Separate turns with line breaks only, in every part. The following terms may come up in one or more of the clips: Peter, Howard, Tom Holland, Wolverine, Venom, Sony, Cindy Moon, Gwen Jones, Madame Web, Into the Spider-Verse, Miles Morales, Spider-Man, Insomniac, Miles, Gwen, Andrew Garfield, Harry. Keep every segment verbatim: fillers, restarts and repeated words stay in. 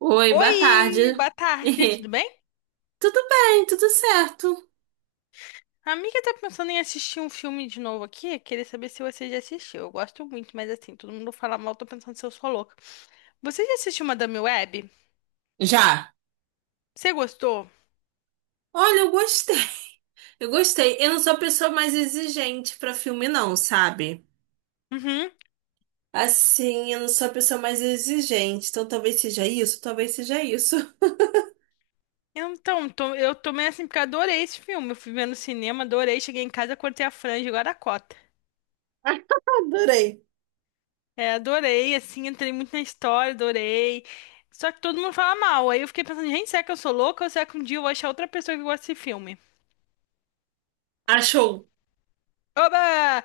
Oi, boa tarde.
Oi, boa tarde, tudo bem?
Tudo bem, tudo certo.
A amiga tá pensando em assistir um filme de novo aqui, queria saber se você já assistiu. Eu gosto muito, mas assim, todo mundo fala mal, tô pensando se eu sou louca. Você já assistiu Madame Web?
Já.
Você gostou?
Olha, eu gostei. Eu gostei. Eu não sou a pessoa mais exigente pra filme, não, sabe?
Uhum.
Assim, eu não sou a pessoa mais exigente. Então talvez seja isso, talvez seja isso.
Então, tô- eu tomei assim porque eu adorei esse filme. Eu fui ver no cinema, adorei, cheguei em casa, cortei a franja, agora a cota.
Adorei.
É, adorei, assim, entrei muito na história, adorei. Só que todo mundo fala mal. Aí eu fiquei pensando, gente, será que eu sou louca ou será que um dia eu vou achar outra pessoa que gosta desse filme?
Achou?
Oba!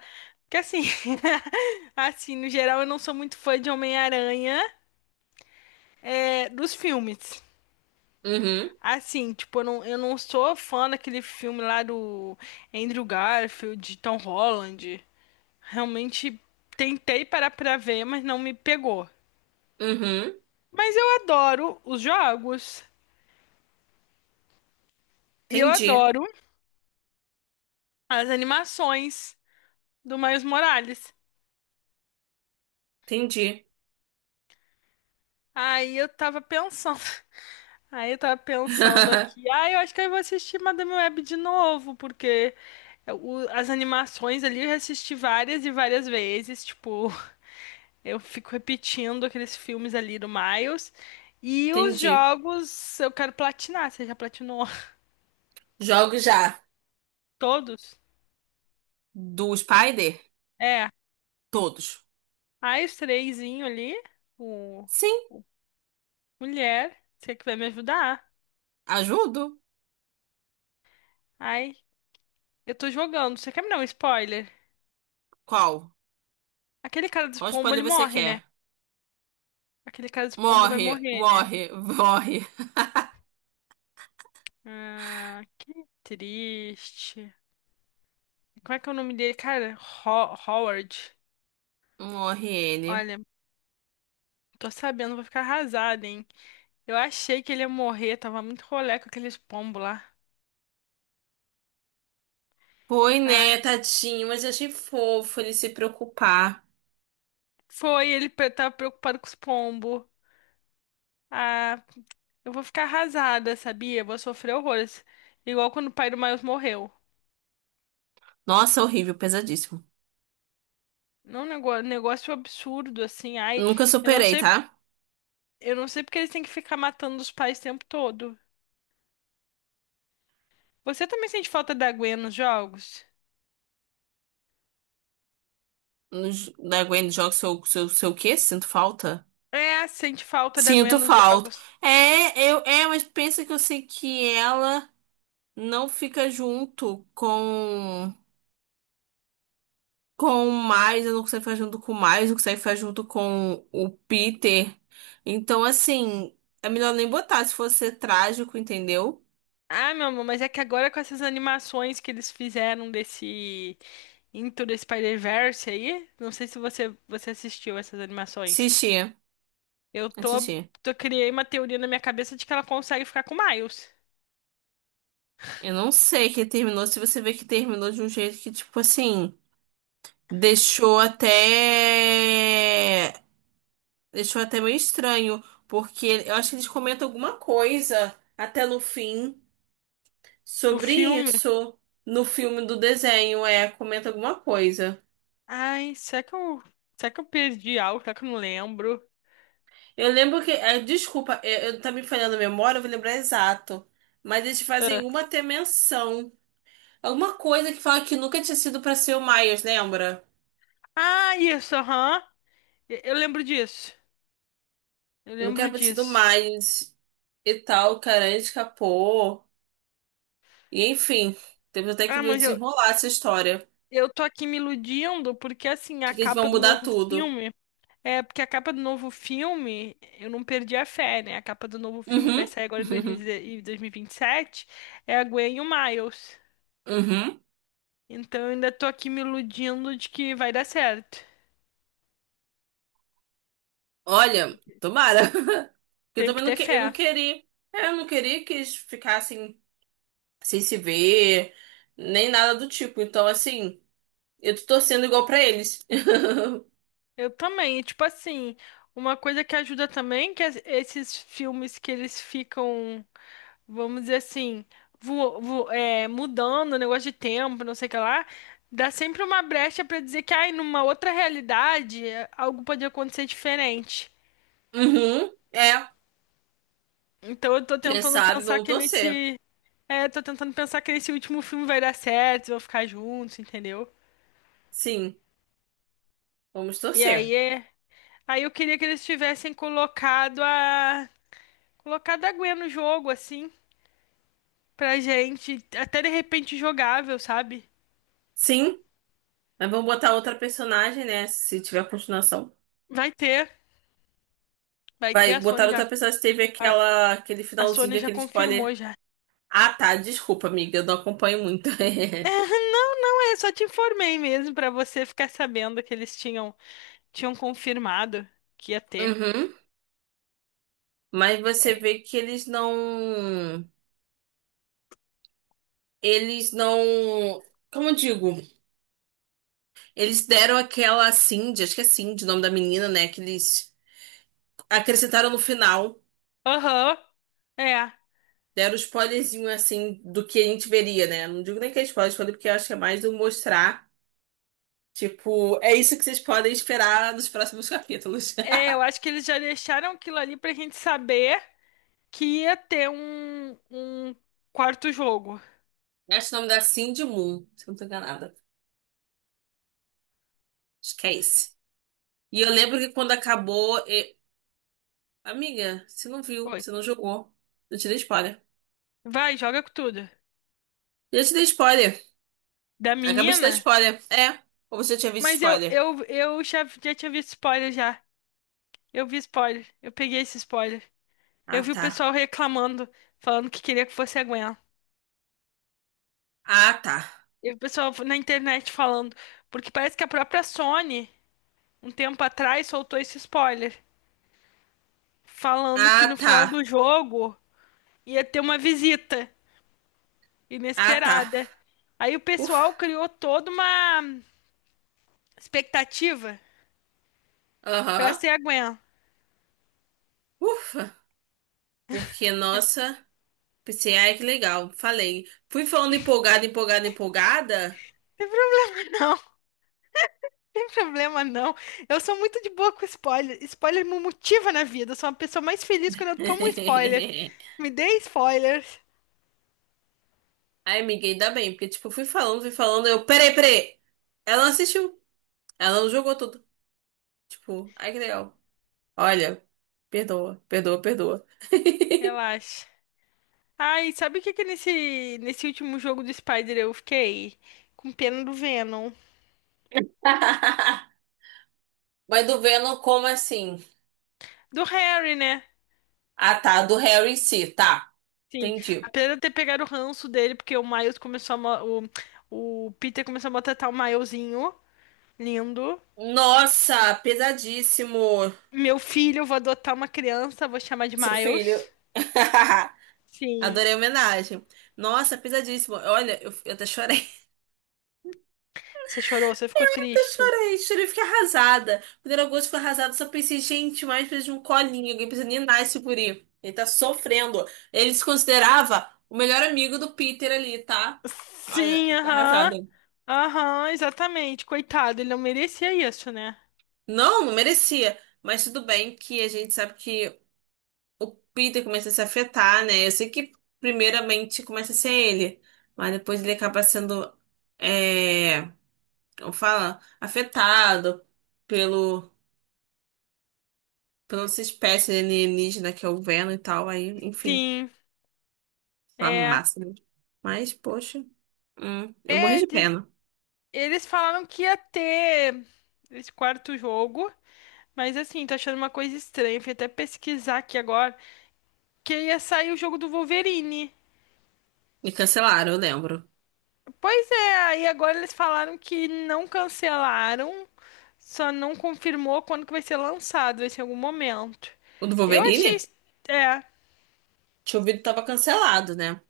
Que assim, assim, no geral eu não sou muito fã de Homem-Aranha, é, dos filmes.
Uhum,
Assim, tipo, eu não, eu não sou fã daquele filme lá do Andrew Garfield, Tom Holland. Realmente tentei parar pra ver, mas não me pegou.
uhum.
Mas eu adoro os jogos e eu
Entendi,
adoro as animações do Miles Morales.
entendi.
Aí eu tava pensando. Aí eu tava pensando aqui, ah, eu acho que eu vou assistir Madame Web de novo, porque o- as animações ali eu já assisti várias e várias vezes, tipo, eu fico repetindo aqueles filmes ali do Miles. E os
Entendi.
jogos eu quero platinar, você já platinou
Jogo já.
todos?
Do Spider?
É,
Todos.
aí os trêsinho ali, o,
Sim,
o mulher, você que vai me ajudar?
ajudo.
Ai, eu tô jogando, você quer me dar um spoiler?
Qual?
Aquele cara dos
Qual
pombo,
spoiler
ele
você
morre, né?
quer?
Aquele cara dos pombo vai
Morre,
morrer, né?
morre, morre.
Ah, que triste. Como é que é o nome dele, cara? Ho- Howard.
Morre ele.
Olha, tô sabendo, vou ficar arrasada, hein? Eu achei que ele ia morrer, tava muito rolé com aqueles pombos lá.
Foi,
Ai,
né, tadinho, mas eu achei fofo ele se preocupar.
foi, ele pre- tava preocupado com os pombos. Ah, eu vou ficar arrasada, sabia? Vou sofrer horrores. Igual quando o pai do Miles morreu.
Nossa, horrível, pesadíssimo.
Não, negócio, negócio absurdo, assim. Ai,
Nunca
eu não
superei,
sei,
tá?
eu não sei porque eles têm que ficar matando os pais o tempo todo. Você também sente falta da Gwen nos jogos?
No j- Da Gwen Jones, seu, seu, seu o quê? Sinto falta?
É, sente falta da Gwen
Sinto
nos
falta.
jogos.
É, eu, é, mas pensa que eu sei que ela não fica junto com. Com o Miles, eu não consigo ficar junto com o Miles, não consigo ficar junto com o Peter. Então, assim, é melhor nem botar se fosse trágico, entendeu?
Ah, meu amor, mas é que agora com essas animações que eles fizeram desse Into the Spider-Verse aí, não sei se você, você assistiu essas animações.
Assistir,
Eu tô,
assistir.
tô criei uma teoria na minha cabeça de que ela consegue ficar com o Miles
Eu não sei que terminou, se você vê que terminou de um jeito que, tipo assim, deixou até. Deixou até meio estranho, porque eu acho que eles comentam alguma coisa até no fim
do
sobre
filme.
isso. No filme do desenho, é, comenta alguma coisa.
Ai, será que eu, será que eu perdi algo? Será que eu não lembro?
Eu lembro que. eh, Desculpa, eh, eu, tá me falhando a memória, eu vou lembrar exato. Mas eles fazem
Ah,
alguma até menção. Alguma coisa que fala que nunca tinha sido pra ser o Miles, lembra?
ah, isso, aham. Eu eu lembro disso. Eu
Nunca
lembro
era pra ter sido o
disso.
Miles e tal, o cara escapou. E enfim, temos até que
Ah,
ver o
mas eu,
desenrolar essa história.
eu tô aqui me iludindo porque assim,
De
a
que eles vão
capa do
mudar
novo
tudo.
filme. É, porque a capa do novo filme, eu não perdi a fé, né? A capa do novo filme que vai
Uhum.
sair agora em dois mil e dezesseis dois mil e vinte e sete é a Gwen e o Miles.
Uhum. Uhum.
Então eu ainda tô aqui me iludindo de que vai dar certo.
Olha, tomara. Porque eu
Tenho que
também não,
ter
que, eu não
fé.
queria. é, Eu não queria que eles ficassem sem se ver, nem nada do tipo. Então, assim. Eu tô torcendo igual pra eles.
Eu também, e, tipo assim, uma coisa que ajuda também é que es- esses filmes que eles ficam, vamos dizer assim, vo- vo- é, mudando o negócio de tempo, não sei o que lá, dá sempre uma brecha pra dizer que, ai, numa outra realidade, é, algo pode acontecer diferente.
Uhum, é.
Então eu tô
Quem
tentando
sabe
pensar
vamos
que
torcer.
nesse. É, tô tentando pensar que nesse último filme vai dar certo, vão ficar juntos, entendeu?
Sim, vamos
E
torcer.
aí é. Aí eu queria que eles tivessem colocado a. Colocado a Gwen no jogo, assim, pra gente. Até de repente jogável, sabe?
Sim, mas vamos botar outra personagem, né? Se tiver continuação.
Vai ter. Vai ter,
Vai
a
botar
Sony já.
outra personagem. Teve
A,
aquela, aquele
a
finalzinho,
Sony já
aquele
confirmou
spoiler.
já.
Ah, tá. Desculpa, amiga. Eu não acompanho muito.
Não, é, só te informei mesmo pra você ficar sabendo que eles tinham tinham confirmado que ia ter.
Uhum. Mas você
É.
vê que eles não. Eles não. Como eu digo? Eles deram aquela Cindy, acho que é Cindy o nome da menina, né? Que eles acrescentaram no final.
Aham. É.
Deram um spoilerzinho assim do que a gente veria, né? Não digo nem que é spoiler, spoiler porque eu acho que é mais do mostrar. Tipo, é isso que vocês podem esperar nos próximos capítulos.
É, eu acho que eles já deixaram aquilo ali pra gente saber que ia ter um, um quarto jogo.
Acho que o nome da Cindy Moon, se eu não tô enganada. Acho que é esse. E eu lembro que quando acabou. e- Amiga, você não viu,
Foi.
você não jogou. Eu te dei spoiler.
Vai, joga com tudo.
Eu te dei spoiler.
Da
Acabei de dar
menina?
spoiler. É. Ou você já tinha visto
Mas eu,
spoiler?
eu, eu já, já tinha visto spoiler já. Eu vi spoiler. Eu peguei esse spoiler.
Ah,
Eu vi o
tá.
pessoal reclamando, falando que queria que fosse a Gwen.
Ah, tá.
E o pessoal na internet falando. Porque parece que a própria Sony, um tempo atrás, soltou esse spoiler. Falando que
Ah,
no
tá.
final do jogo ia ter uma visita
Ah, tá.
inesperada. Aí o
Ufa.
pessoal criou toda uma expectativa pra
Aham.
ser a Gwen. Não
Ufa. Porque, nossa. Pensei, ai, que legal. Falei. Fui falando empolgada, empolgada, empolgada.
Tem pro- Não, Não tem problema não. Eu sou muito de boa com spoiler. Spoiler me motiva na vida. Eu sou uma pessoa mais feliz quando eu tomo um spoiler. Me dê spoilers.
Ai, amiga, ainda bem, porque, tipo, fui falando, fui falando, eu, peraí, peraí. Ela não assistiu. Ela não jogou tudo. Tipo, ai, que legal. Olha, perdoa, perdoa, perdoa.
Relaxa. Ai, sabe o que que nesse, nesse último jogo do Spider eu fiquei? Com pena do Venom.
Mas do Venom, como assim?
Do Harry, né?
Ah, tá, do Harry em si, tá.
Sim.
Entendi.
Apesar de eu ter pegado o ranço dele, porque o Miles começou a... mo- O, o Peter começou a maltratar o Milesinho. Lindo.
Nossa, pesadíssimo,
Meu filho, eu vou adotar uma criança, vou chamar de
seu filho.
Miles. Sim.
Adorei a homenagem. Nossa, pesadíssimo. Olha, eu, eu até chorei.
Você chorou, você ficou
Eu
triste.
chorei, chorei, fiquei arrasada. Quando era agosto, fiquei arrasada, só pensei, gente, mais precisa de um colinho, alguém precisa ninar esse guri. Ele tá sofrendo. Ele se considerava o melhor amigo do Peter ali, tá? Olha,
Sim,
eu fiquei
aham.
arrasada.
Aham, exatamente. Coitado, ele não merecia isso, né?
Não, não merecia. Mas tudo bem que a gente sabe que o Peter começa a se afetar, né? Eu sei que primeiramente começa a ser ele, mas depois ele acaba sendo, é, como fala, afetado pelo pela essa espécie alienígena que eu vendo e tal, aí, enfim,
Sim,
uma
é.
massa. Né? Mas, poxa, hum, eu morri
É,
de
de-
pena.
eles falaram que ia ter esse quarto jogo, mas assim, tô achando uma coisa estranha. Fui até pesquisar aqui agora, que ia sair o jogo do Wolverine.
Me cancelaram, eu lembro.
Pois é, aí agora eles falaram que não cancelaram, só não confirmou quando que vai ser lançado, vai ser em algum momento.
O do
Eu achei,
Wolverine?
es- é,
Tinha ouvido que tava cancelado, né?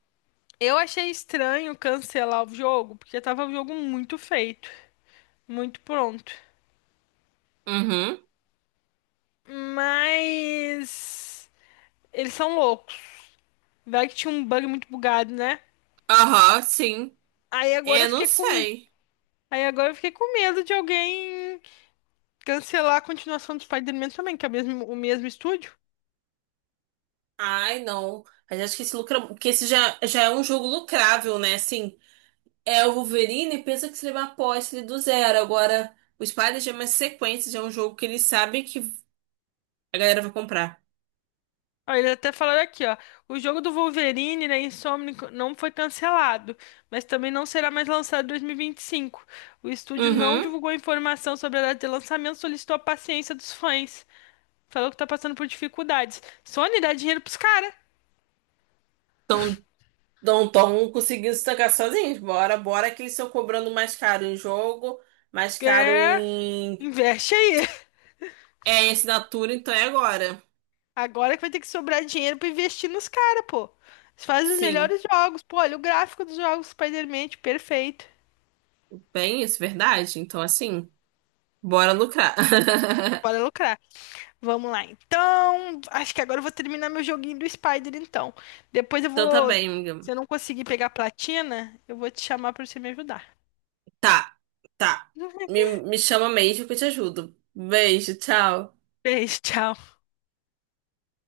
eu achei estranho cancelar o jogo, porque tava o jogo muito feito, muito pronto.
Uhum.
Mas eles são loucos. Vai que tinha um bug muito bugado, né?
Aham, sim.
Aí agora eu
Eu não
fiquei com,
sei.
aí agora eu fiquei com medo de alguém cancelar a continuação do Spider-Man também, que é o mesmo, o mesmo estúdio.
Ai, não. Mas acho que esse lucra... que esse já, já é um jogo lucrável, né? Assim, é o Wolverine pensa que se levar após ele é do zero. Agora, o Spider-Man é uma sequência, já é um jogo que ele sabe que a galera vai comprar.
Ó, eles até falaram aqui, ó. O jogo do Wolverine, né, Insomniac, não foi cancelado, mas também não será mais lançado em dois mil e vinte e cinco. O estúdio não
Uhum.
divulgou informação sobre a data de lançamento, solicitou a paciência dos fãs. Falou que tá passando por dificuldades. Sony dá dinheiro pros caras.
Então, não tão conseguindo se tancar sozinhos. Bora, bora que eles estão cobrando mais caro em jogo, mais caro
É,
em,
investe aí.
é, em assinatura, então é agora.
Agora que vai ter que sobrar dinheiro pra investir nos caras, pô. Eles fazem os
Sim,
melhores jogos. Pô, olha o gráfico dos jogos Spider-Man, perfeito.
bem isso, verdade? Então assim, bora lucrar.
Bora lucrar. Vamos lá, então. Acho que agora eu vou terminar meu joguinho do Spider, então. Depois eu
Então tá
vou.
bem,
Se
amiga.
eu não conseguir pegar platina, eu vou te chamar pra você me ajudar.
Tá, tá. Me, me chama mesmo que eu te ajudo. Beijo, tchau.
Beijo, tchau.